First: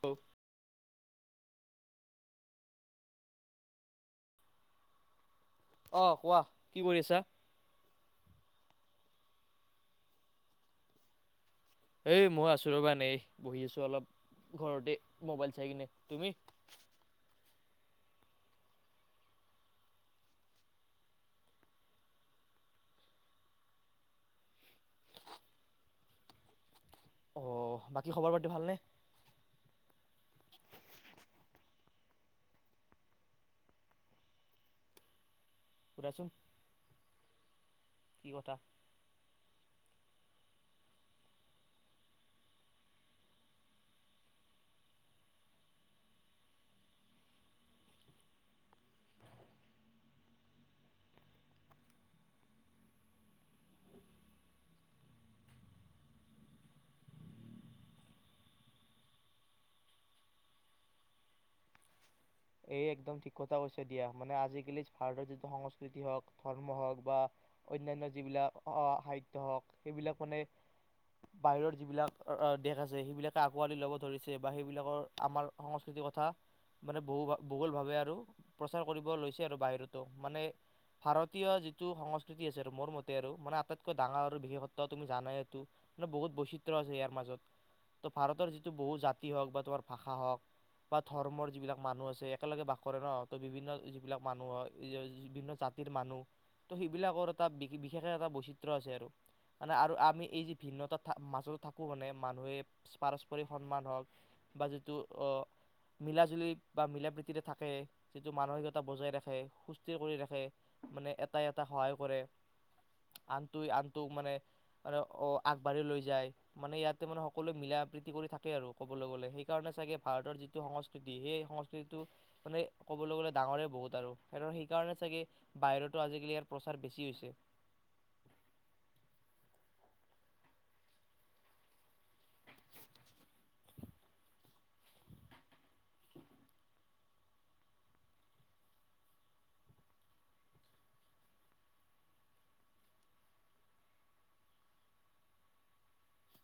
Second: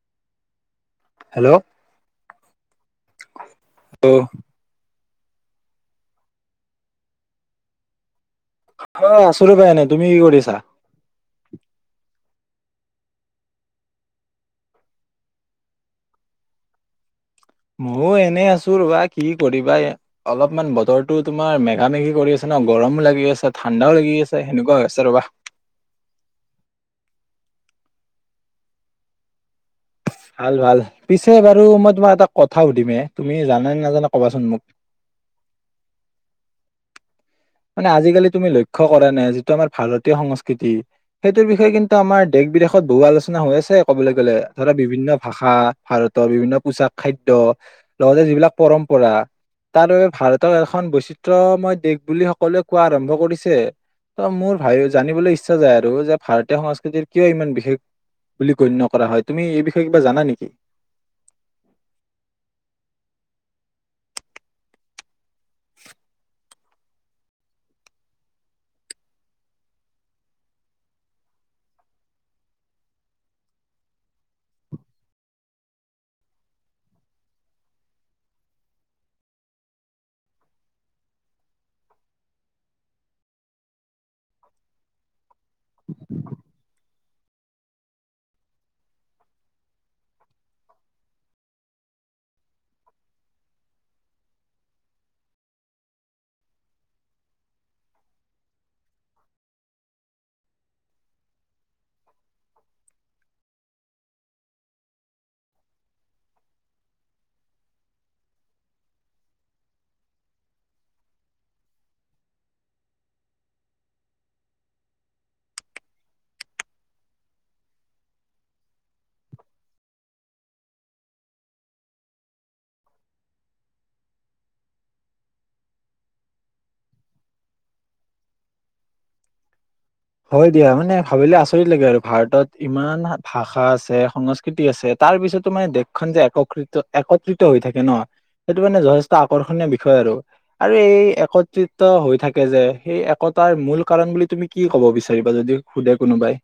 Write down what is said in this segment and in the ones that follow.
হ [unintelligible] হেল্ল' অ অহ কোৱা কি কৰি আছা? অ সুৰভাইনে তুমি কৰি়ছা? এ মই আছোঁ ৰ'বা নেই বহি আছো অলপ ঘৰতে মোবাইল চাই কিনে। তুমি? ময়ো এনে আছো ৰবা কি কৰিবা এই অলপমান বতৰটো তোমাৰ মেঘা মেঘি কৰি আছে ন গৰমো লাগি আছে, ঠাণ্ডাও লাগি আছে, সেনেকুৱা আ হৈছে ৰবা। অঁ বাকী খবৰ পাতি ভালনে? ভাল ভাল পিছে বাৰু মই তোমাক এটা কথা সুধিমে, তুমি জানানে নাজানে কবাচোন মোক? সুধাচোন মানে আজিকালি তুমি লক্ষ্য কৰা নাই আজ আমাৰ ভাৰতীয় সংস্কৃতি সেইটোৰ বিষয়ে কিন্তু আমাৰ দেশ বিদেশত বহু আলোচনা হৈ আছে ক'বলৈ গ'লে। ধৰা বিভিন্ন ভাষা, ভাৰতৰ বিভিন্ন পোচাক খাদ্য, লগতে যিবিলাক পৰম্পৰা তাৰ বাবে ভাৰতৰ এখন বৈচিত্ৰময় দেশ বুলি সকলোৱে কোৱা আৰম্ভ কৰিছে। ত মোৰ ভ জানিবলৈ ইচ্ছা যায় আৰু, যে ভাৰতীয় সংস্কৃতিৰ কিয় ইমান বিশেষ বুলি গণ্য কৰা হয়। তুমি এই ত কিবা জানা নেকি? এই একদম ঠিক কথা কৈছে দিয়া। মানে আজিকালি ভাৰতৰ যি সংস্কৃতি হওক, ধৰ্ম হওক বা অনান্য যিবিলাক সাহিত্য হওক, সেইবিলাক মানে বাহিৰৰ যিবিলাক দেশ আছে সেইবিলাকে আকোৱালি ল'ব ধৰিছে বা সেইবিলাকৰ আমাৰ সংস্কৃতিৰ কথা মানে বহু ভূগোল ভাৱে আৰু প্ৰচাৰ কৰিব লৈছে আৰু বাহিৰতো। মানে ভাৰতীয় যিটো সংস্কৃতি আছে আৰু মোৰ মতে আৰু মানে আটাইতকৈ ডাঙৰ আৰু বিশেষত্ব তুমি জানাই বহুত বৈচিত্ৰ আছে ইয়াৰ মাজত। ত ভাৰতৰ যিটো বহু জাতি হওক বা তোমাৰ ভাষা হওক বা ধৰ্মৰ যিবিলাক মানুহ আছে, একেলগে বাস কৰে ন ত' বিভিন্ন যিবিলাক মানুহ বিভিন্ন জাতিৰ মানুহ ত' সেইবিলাকৰ এটা বিশেষে এটা বৈচিত্ৰ আছে আৰু মানে আৰু আমি এই যি ভিন্নতা মাজত থাকো মানে মানুহে পাৰস্পৰিক সন্মান হওক বা যিটো মিলাজুলি বা মিলা প্ৰীতিৰে থাকে যিটো মানসিকতা বজাই ৰাখে সুস্থিৰ কৰি ৰাখে মানে এটাাই এটা সহায় কৰে আনটোৱে আনটোক মানে অ আগবাঢ়ি লৈ যায় মানে ইয়াতে মানে সকলোৱে মিলা প্ৰীতি কৰি থাকে আৰু ক'বলৈ গ'লে সেইকাৰণে চাগে ভাৰতৰ যিটো সংস্কৃতি সেই সং সেইটো মানে ক'বলৈ গ'লে ডাঙৰে বহুত আৰু স সেইকাৰণে চাগে বাহিৰতো আজিকালি ইয়াৰ প্ৰচাৰ বেছি হৈছে হয় দিয়া মানে ভাবিলে আচৰিত লাগে আৰু ভাৰতত ইমান ভাষা আছে সংস্কৃতি আছে তাৰ পিছতো মানে দেশখন যে একতিত একত্ৰিত হৈ থাকে ন সেইটো মানে যথেষ্ট আকৰ্ষণীয় বিষয় আৰু আৰু এই একত্ৰিত হৈ থাকে যে সেই একতাৰ মূল কাৰণ বুলি তুমি কি কি কব বিচাৰিবা যদি সোধে কোনোবাই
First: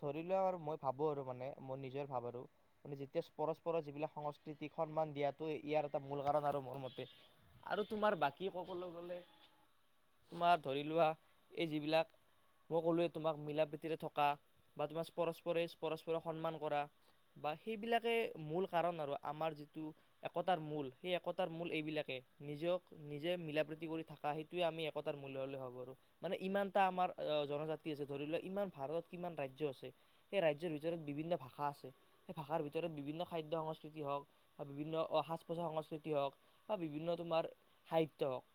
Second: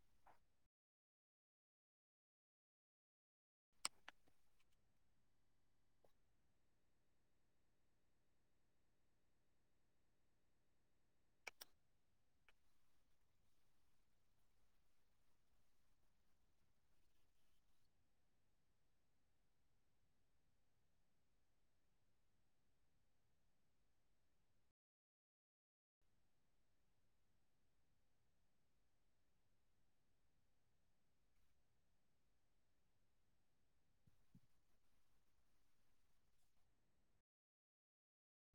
ধৰি লোৱা আৰু মই ভাবো আৰু মানে মই নিজৰ ভাব আৰু মানে যেতিয়া পৰস্পৰৰ যিবিলাক সংস্কৃতিক সন্মান দিয়টো ইয়াৰ এটা মূল কাৰণ আৰু মোৰ মতে আৰু তোমাৰ বাকী কবলৈ গলে তোমাৰ ধৰি লোৱা এই যিবিলাক মই কলোে তোমাক মিলা প্ৰীতিৰে থকা বা তোমাৰ পৰস্পৰে পৰস্পৰক সন্মান কৰা বা সেইবিলাকে মূল কাৰণ আৰু আমাৰ যিটো একতাৰ মূল সেই একতাৰ মূল এইবিলাকে নিজক নিজে মিলা প্ৰীতি কৰি থকা সেইটোৱে আমি একতাৰ মূল ভাবোঁ আৰু মানে ইমান এটা আমাৰ জনজাতি আছে ধৰি লোৱাক ইমান ভাৰত কিমান ৰাজ্য আছে সেই ৰাজ্য ভিতৰত বিভিন্ন ভাষা আছে সেই ভাষাৰ ভিতৰত বিভিন্ন খাদ্য সংস্কৃতি হওক বা বিভিন্ন সাজ পোছাক সংস্কৃতি হওক বা বিভিন্ন তোমাৰ সাহিত্য হওক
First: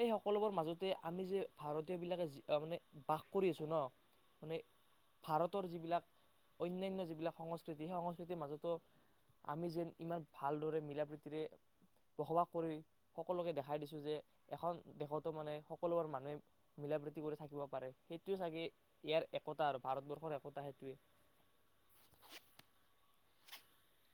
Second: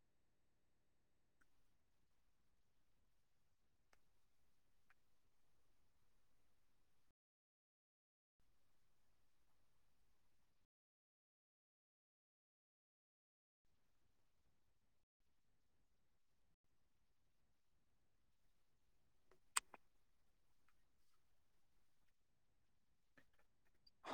সেই সকলোবোৰ মাজতে আমি যে ভাৰতীয় বিলাকে মানে বাস কৰি আছো ন মানে ভাৰতৰ যিবিলাক অনান্য যিবিলাক সংস্কৃতি সেই সংস্কৃতিৰ মাজতো আমি যেন ইমান ভালদৰে মিলা প্ৰীতিৰে বসবাস কৰি সকলোকে দেখাই দিছো যে এখন দেশতো মানে সকলোবোৰ মানুহে মিলা প্ৰীতি কৰি থাকিব পাৰে সেইটোৱে চাগে ইয়াৰ একতা আৰু ভাৰতবৰ্ষৰ একতা সেইটোৱে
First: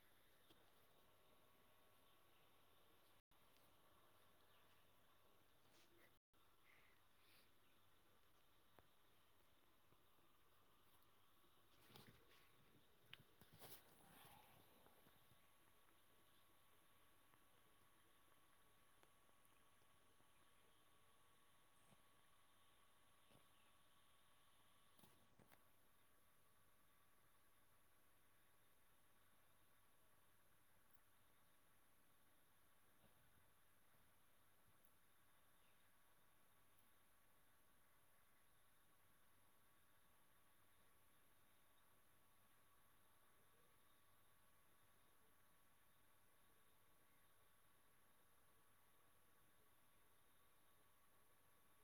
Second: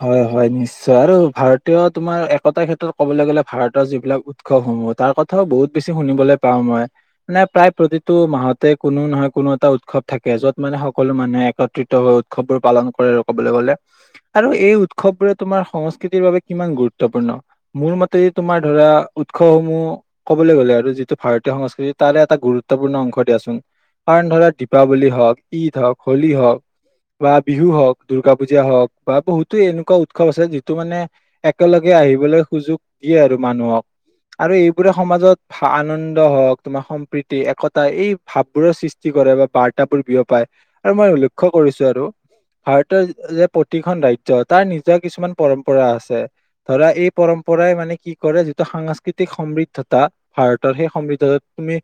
হয় হয় নিশ্চয় আৰু ভাৰতীয় তোমাৰ একতাৰ ক্ষেত্ৰত কবলৈ গলে ভাৰতৰ যিবিলাক উৎসৱসমূহ তাৰ কথাও বহুত বেছি শুনিবলৈ পাও মই মানে প্ৰায় প্ৰতিটো মাহতে কোনো নহয় কোনো এটা উৎসৱ থাকে যত মানে সকলো মানুহে একত্ৰিত হৈ উৎসৱবোৰ পালন কৰে আৰু কবলৈ গলে আৰু এই উৎসৱবোৰে তোমাৰ সংস্কৃতিৰ বাবে কিমান গুৰুত্বপূৰ্ণ মূোৰ মতে তোমাৰ ধৰা উৎসৱসমূহ কবলৈ গলে আৰু যিটো ভাৰতীয় সংস্কৃতি তাৰে এটা গুৰুত্বপূৰ্ণ অংশ দিয়াচোন কাৰণ ধৰা দীপাৱলী হওক ঈদ হওক হোলী হওক বা বিহু হওক দুূৰ্গা পূজা হওক বা বহুতো এনেকুৱা উৎসৱ আছে যিটো মানে একেলগে আহিবলৈ সুযোগ দিয়ে আৰু মানুহক আৰু এইবোৰে সমাজত আনন্দ হওক তোমাৰ সম্প্ৰীতি একতা এই ভাৱবোৰৰ সৃষ্টি কৰে বা বাৰ্তাবোৰ বিয় পায় আৰু মই লক্ষ্য কৰিছো আৰু ভাৰতৰ যে প্ৰতিখন ৰাজ্যৰ তাৰ নিজৰ কিছুমান পৰম্পৰা আছে ধৰা এই পৰম্পৰাই মানে কি কৰে যিটো সাংস্কৃতিক সমৃদ্ধতা ভাৰতৰ সেই সমৃদ্ধতাত তুমি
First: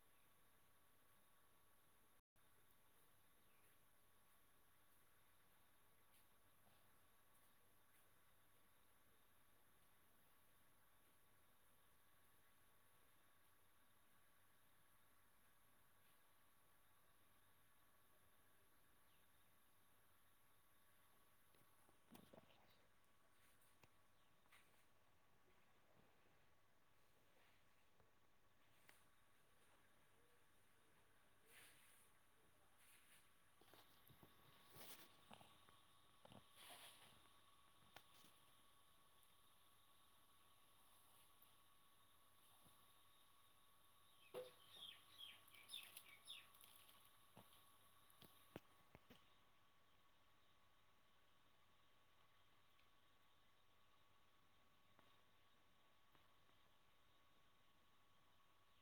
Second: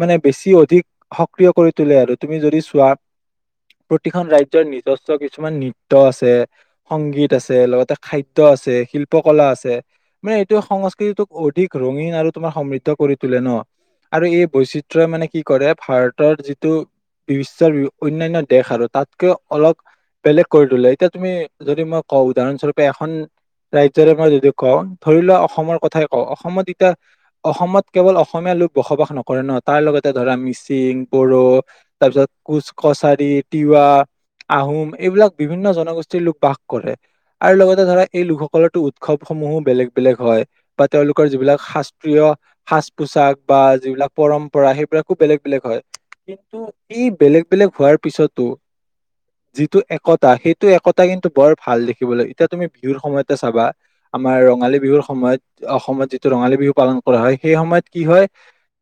মানে বেছি অধিক সক্ৰিয় কৰি তোলে আৰু তুমি যদি চোৱা প্ৰতিখন ৰাজ্যৰ নিজস্ব কিছুমান আছে সংগীত আছে লগতে খাদ্য আছে শিল্পকলা আছে মানে এইটো সংস্কৃতিটোক অধিক ৰঙীন আৰু তোমাৰ সমৃদ্ধ কৰি তোলে ন আৰু এই বৈচিত্ৰই মানে কি কৰে ভাৰতৰ যিটো বিশ্বৰ অন্যান্য দেশ আৰু তাতকৈ অলপ বেলেগ কৰি তলে এতিয়া তুমি যদি মই কওঁ উদাহৰণস্বৰূপে এখন ৰাজ্যৰ মই যদি কওঁ ধৰি লোৱা অসমৰ কথাই কওঁ অসমত এতিয়া অসমত কেৱল অসমীয়া লোক বসবাস নকৰে ন তাৰ লগতে ধৰা মিচিং বড়ো তাৰপিছত কোচ কছাৰী তিৱা আহোম এইবিলাক বিভিন্ন জনগোষ্ঠীৰ লোক বাস কৰে আৰু লগতে ধৰা এই লোকসকলৰো উৎসৱসমূহো বেলেগ বেলেগ হয় বা তেওঁলোকৰ যিবিলাক শাস্ত্ৰীয় সাজ পোছাক বা যিবিলাক পৰম্পৰা সেইবিলাকো বেলেগ বেলেগ হয় কিন্তু এই বেলেগ বেলেগ হোৱাৰ পিছতো যিটো একত সেইটো একতা কিন্তু বৰ ভাল দেখিবলৈ এতিয়া তুমি বিহুৰ সময়তে চাবা আমাৰ ৰঙালী বিহুৰ সময়ত অসমত যিটো ৰঙালী বিহু পালন কৰা হয় সেই সময়ত কি হয়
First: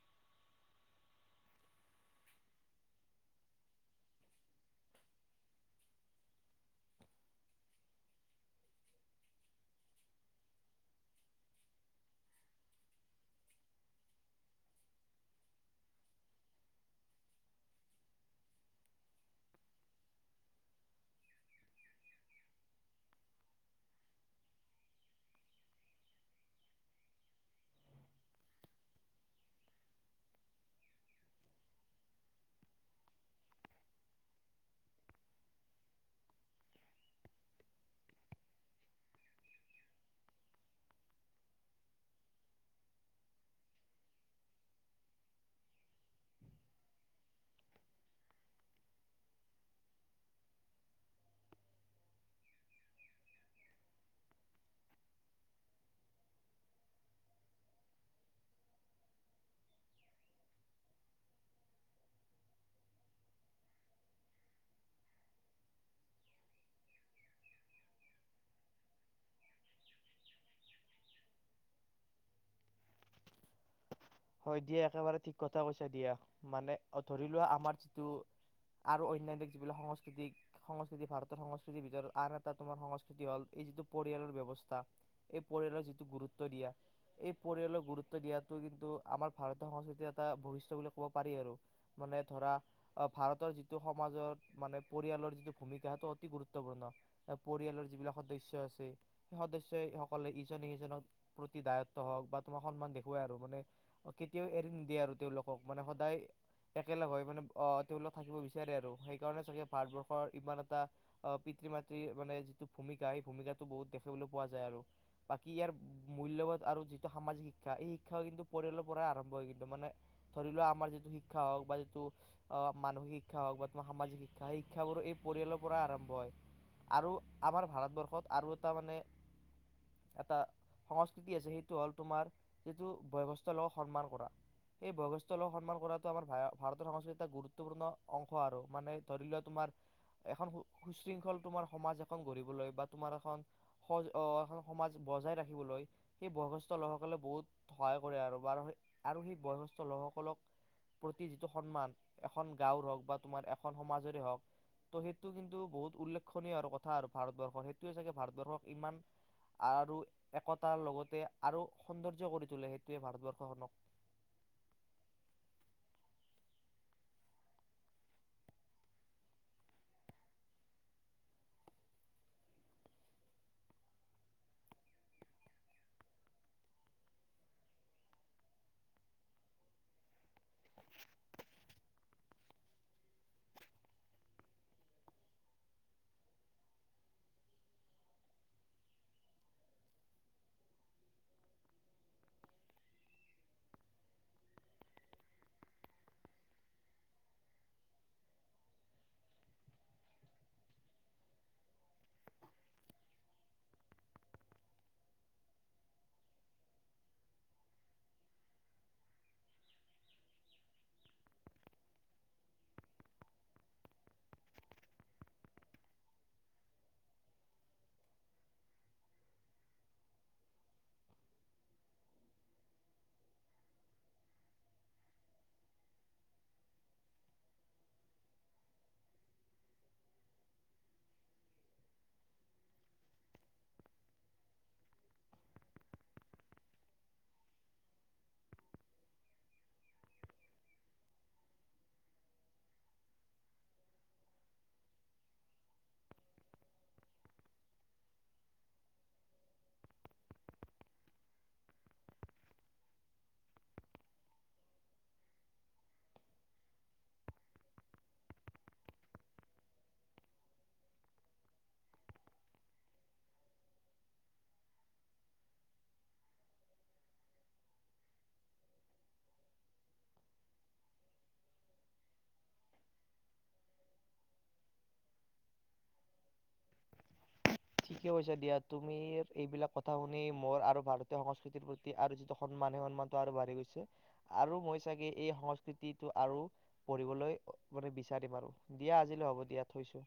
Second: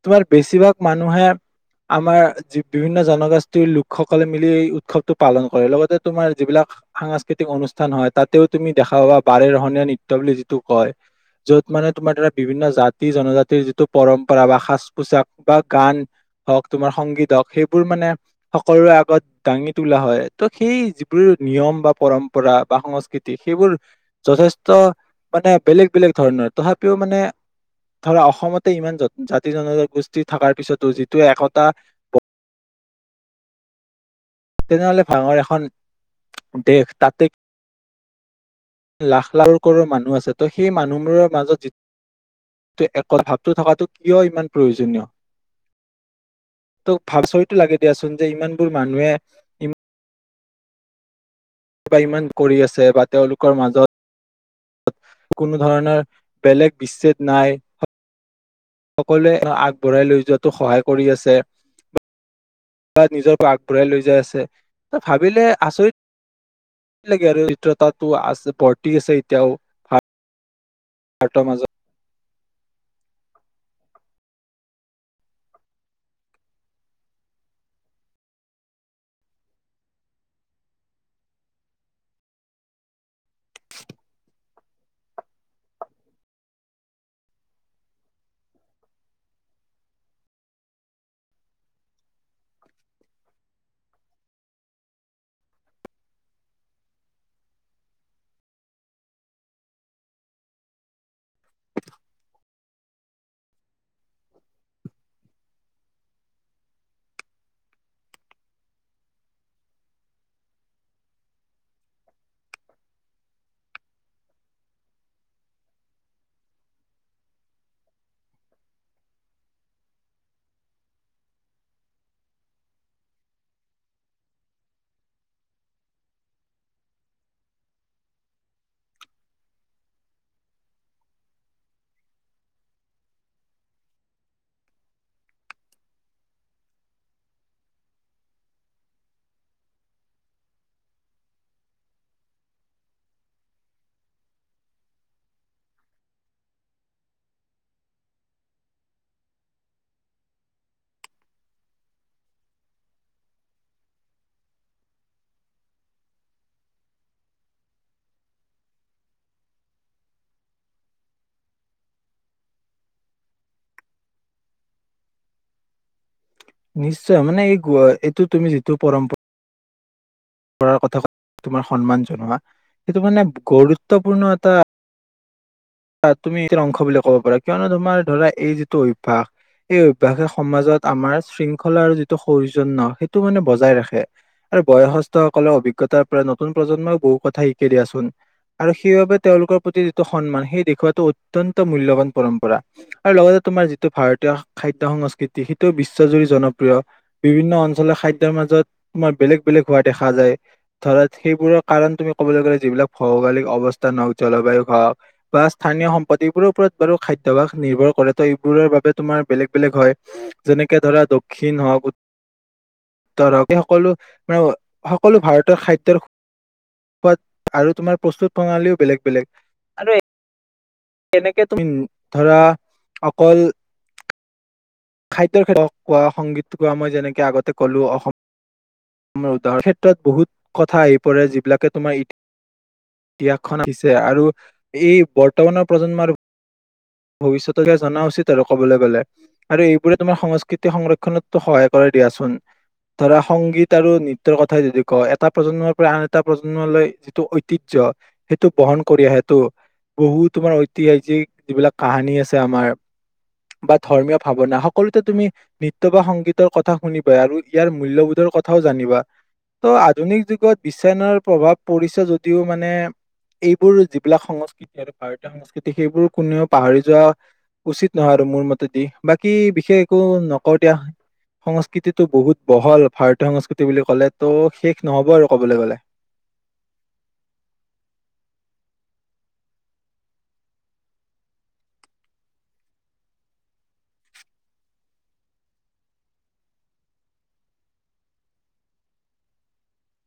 তোমাৰ বেছিভাগ মানুহে আমাৰি বিভিন্ন জনগোষ্ঠীৰ লোকসকলে মিলি এই উৎসৱটো পালন কৰে লগতে তোমাৰ যিবিলাক সাংস্কৃতিক অনুষ্ঠান হয় তাতেও তুমি দেখা পাবা বাৰে ৰহনীয়া নৃত্য বুলি যিটো কয় যত মানে তোমাৰ দাৰা বিভিন্ন জাতি জনজাতিৰ যিটো পৰম্পৰা বা সাজ পোছাক বা গান হওক তোমাৰ সংগীত হওক সেইবোৰ মানে সকলোৰে আগত দাঙি তোলা হয় ত সেই যিবোৰ নিয়ম বা পৰম্পৰা বা সংস্কৃতি সেইবোৰ যথেষ্ট মানে বেলেগ বেলেগ ধৰণৰ তথাপিও মানে ধৰা অসমতে ইমান জাতি জনগোষ্ঠী থকাৰ পিছতো যিটোে একতা তেনেহ'লে ডাঙৰ এখন দেশ তাতে লাখ লাখ কৰ মানুহ আছে ত সেই মানুহবোৰৰ মাজত য একতাৰ ভাৱটো থকাটো কিয় ইমান প্ৰয়োজনীয় তোক ভাবি আচৰিতো লাগে দিয়াচোন যে ইমানবোৰ মানুহে ইমান ইমান কৰি আছে বা তেওঁলোকৰ মাজত কোনো ধৰণৰ বেলেগ বিচ্ছেদ নাই। সকলোৱে আগবঢ়াই লৈ যোৱাতো সহায় কৰি আছে নিজৰ পৰা আগবঢ়াই লৈ যাই আছে ভাবিলে আচৰিত লাগে আৰু আন্তৰিকতাটো আছে বৰ্তি আছে এতিয়াও ভক্তৰ মাজত হয় দিয়া একেবাৰে ঠিক কথা কৈছা দিয়া মানে ধৰি লোৱা আমাৰ যিটো আৰু অন্যান্য যিবিলাক সংস্কৃতিক সংস্কৃতি ভাৰতৰ সংস্কৃতিৰ ভিতৰত আন এটা তোমাৰ সংস্কৃতি হল এই যিটো পৰিয়ালৰ ব্যৱস্থা এই পৰিয়ালৰ যিটো গুৰুত্ব দিয়া এই পৰিয়ালৰ গুৰুত্ব দিয়াটো কিন্তু আমাৰ ভাৰতীয় সংস্কৃতিৰ এটা ভৱিষ্য বুলি ক'ব পাৰি আৰু মানে ধৰা ভাৰতৰ যিটো সমাজৰ মানে পৰিয়ালৰ যিটো ভূমিকা সেইটো অতি গুৰুত্বপূৰ্ণ পৰিয়ালৰ যিবিলাক সদস্য আছে সেই সদস্য সকলে ইজনে সিজননৰ প্ৰতি দায়ত্ব হওক বা তোমাক সন্মান দেখুৱাই আৰু মানে কেতিয়াও এৰি নিদিয়ে আৰু তেওঁলোকক মানে সদায় একেলগ হৈ মানে আহ তেওঁলোকক থাকিব বিচাৰে আৰু সেইকাৰণে চাগে ভাৰতবৰ্ষৰ ইমান এটা পিতৃ মাতৃৰ মানে যিটো ভূমিকা সেই ভূমিকাটো বহুত দেখিবলৈ পোৱা যায় আৰু বাকী ইয়াৰ মূল্যবোধ আৰু যিটো সামাজিক শিক্ষা এই শিক্ষাও কিন্তু পৰিয়াল পৰা আৰম্ভ হৈ গৈছে মানে ধৰি লোৱা আমাৰ যিটো শিক্ষা হওক বা যিটো অ মানসিক শিক্ষা হওক বা তোমাৰ সামাজিক শিক্ষা সেই শিক্ষাাবোৰ এই পৰিয়ালৰ পৰাই আৰম্ভ হয় আৰু আমাৰ ভাৰতবৰ্ষত আৰু এটা মানে এটা সংস্কৃতি আছে সেইটো হ'ল তোমাৰ যিটো ব্যৱস্থা সেই বয়সস্থষ্ঠ লোকক সন্মান কৰাতটো আমাৰ ভাৰতৰ সংস্কৃতিৰ এটা গুৰুত্বপূৰ্ণ অংশ আৰু মানে ধৰি লোৱা তোমাৰ এখন সুশৃংখল তোমাৰ সমাজ এখন গঢ়িবলৈ বা তোমাৰ এখন এখন সমাজ বজাই ৰাখিবলৈ সেই বয়সস্থষ্ঠ লোকসকলে বহুত সহায় কৰে আৰু আৰু সেই বয়সস্থ লোকসকলক প্ৰতি যিটো সন্মান এখন গাঁওৰ হওক বা তোমাৰ এখন সমাজৰে হওক ত সেইটো কিন্তু বহুত উল্লেখননীয় কথা আৰু ভাৰতবৰ্ষৰ সেইটোয়ে চাগে ভাৰতবৰ্ষক ইমান আৰু একতাৰ লগতে আৰু সৌন্দৰ্য কৰি তোলে গোটেই ভাৰতবৰ্ষখনক নিশ্চয় মানে এই এইটো তুমি যিটো পৰম্পৰা কৰাৰ কথা তোমাৰ সন্মান জনোৱা সেইটো মানে গুৰুত্বপূৰ্ণ এটা তুমি অংশ বুলি ক'ব পাৰা কিয়নো তোমাৰ ধৰা এই যিটো অভ্যাস এই অভ্যাসে সমাজত আমাৰ শৃংখলা আৰু যিটো সৌজন্য সেইটো মানে বজাই ৰাখে আৰু বয়সস্থ সকলৰ অভিজ্ঞতাৰ পৰা নতুন প্ৰজন্মই বহু কথা শিকাই দিয়াচোন আৰু সেইবাবে তেওঁলোকৰ প্ৰতি যিটো সন্মান সেই দেখুওৱাটো অত্যন্ত মূল্যবান পৰম্পৰা আৰু লগতে তোমাৰ যিটো ভাৰতীয় খাদ্য সংস্কৃতি সেইটো বিশ্বজুৰি জনপ্ৰিয় বিভিন্ন অঞ্চলৰ খাদ্যয়ৰ মাজত তোমাৰ বেলেগ বেলেগ হোৱা দেখা যায় ধৰক সেইবোৰৰ কাৰণ তুমি কবলৈ গ'লে যিবিলাক ভৌগলিক অৱস্থান হওঁক জলবায়ু হওক বা স্থানীয় সম্পদ এইবোৰৰ ওপৰত বাৰু খাদ্যভাস নিৰ্ভৰ কৰে ত এইবোৰৰ বাবে তোমাৰ বেলেগ বেলেগ হয় যেনেকে ধৰা দক্ষিণ হওক উত্তৰ হওক এই সকলো সকলো ভাৰতৰ খাদ্যৰ সোৱাদ আৰু তোমাৰ প্ৰস্তুত প্ৰণালীও বেলেগ বেলেগ কেনেকে তুমি ধৰা অকল খাদ্যৰ ক কোৱা সংগীত কোৱা মই যেনেকে আগতে কলো অসম উদাহৰণ ক্ষেত্ৰত বহুত কথা আহি পৰে যিবিলাকে তোমাৰ ই ইতিহাসখন আহিছে আৰু এই বৰ্তমানৰ প্ৰজন্মৰ ভৱিষ্যত জনা উচিত আৰু কবলৈ গলে আৰু এইবোৰে তোমাৰ সংস্কৃতি সংৰক্ষনতটো সহায় কৰা দিয়াচোন ধৰা সংগীত আৰু নৃত্য কথাই যদি কওঁ এটা প্ৰজন্মৰ পৰা আন এটা প্ৰজন্মলৈ যিটো ঐতিহ্য সেইটো বহন কৰি আহে। টো বহু তোমাৰ ঐতিহাসিক যিবিলাক কাহানী আছে আমাৰ বা ধৰ্মীয় ভাৱনা সকলোতে তুমি নৃত্য বা সংগীতৰ কথা শুনিবা আৰু ইয়াৰ মূল্যবোধৰ কথাও জানিবা ত' আধুনিক যুগত বিশচনৰ প্ৰভাৱ পৰিছে যদিও মানে এইবোৰ যিবিলাক সংস্কৃতি আৰু ভাৰতীয় সংস্কৃতি সেইবোৰ কোনেও পাহৰি যোৱা উচিত নহয় আৰু মোৰ মতেদি বাকী বিশেষ একো নক দিয়া সংস্কৃতিটো বহুত বহল ভাৰতীয় সংস্কৃতি বুলি কলে ত' শেষ নহব আৰু কবলৈ গলে ঠিকে কৈছা দিয়া তুমি এইবিলাক কথা শুনি মোৰ আৰু ভাৰতীয় সংস্কৃতিৰ প্ৰতি আৰু যিটো সন্মান সেই সন্মানটো আৰু বাঢ়ি গৈছে আৰু মই চাগে এই সংস্কৃতিটো আৰু পঢ়িবলৈ মানে বিচাৰিম আৰু দিয়া আজিলৈ হ'ব দিয়া থৈছো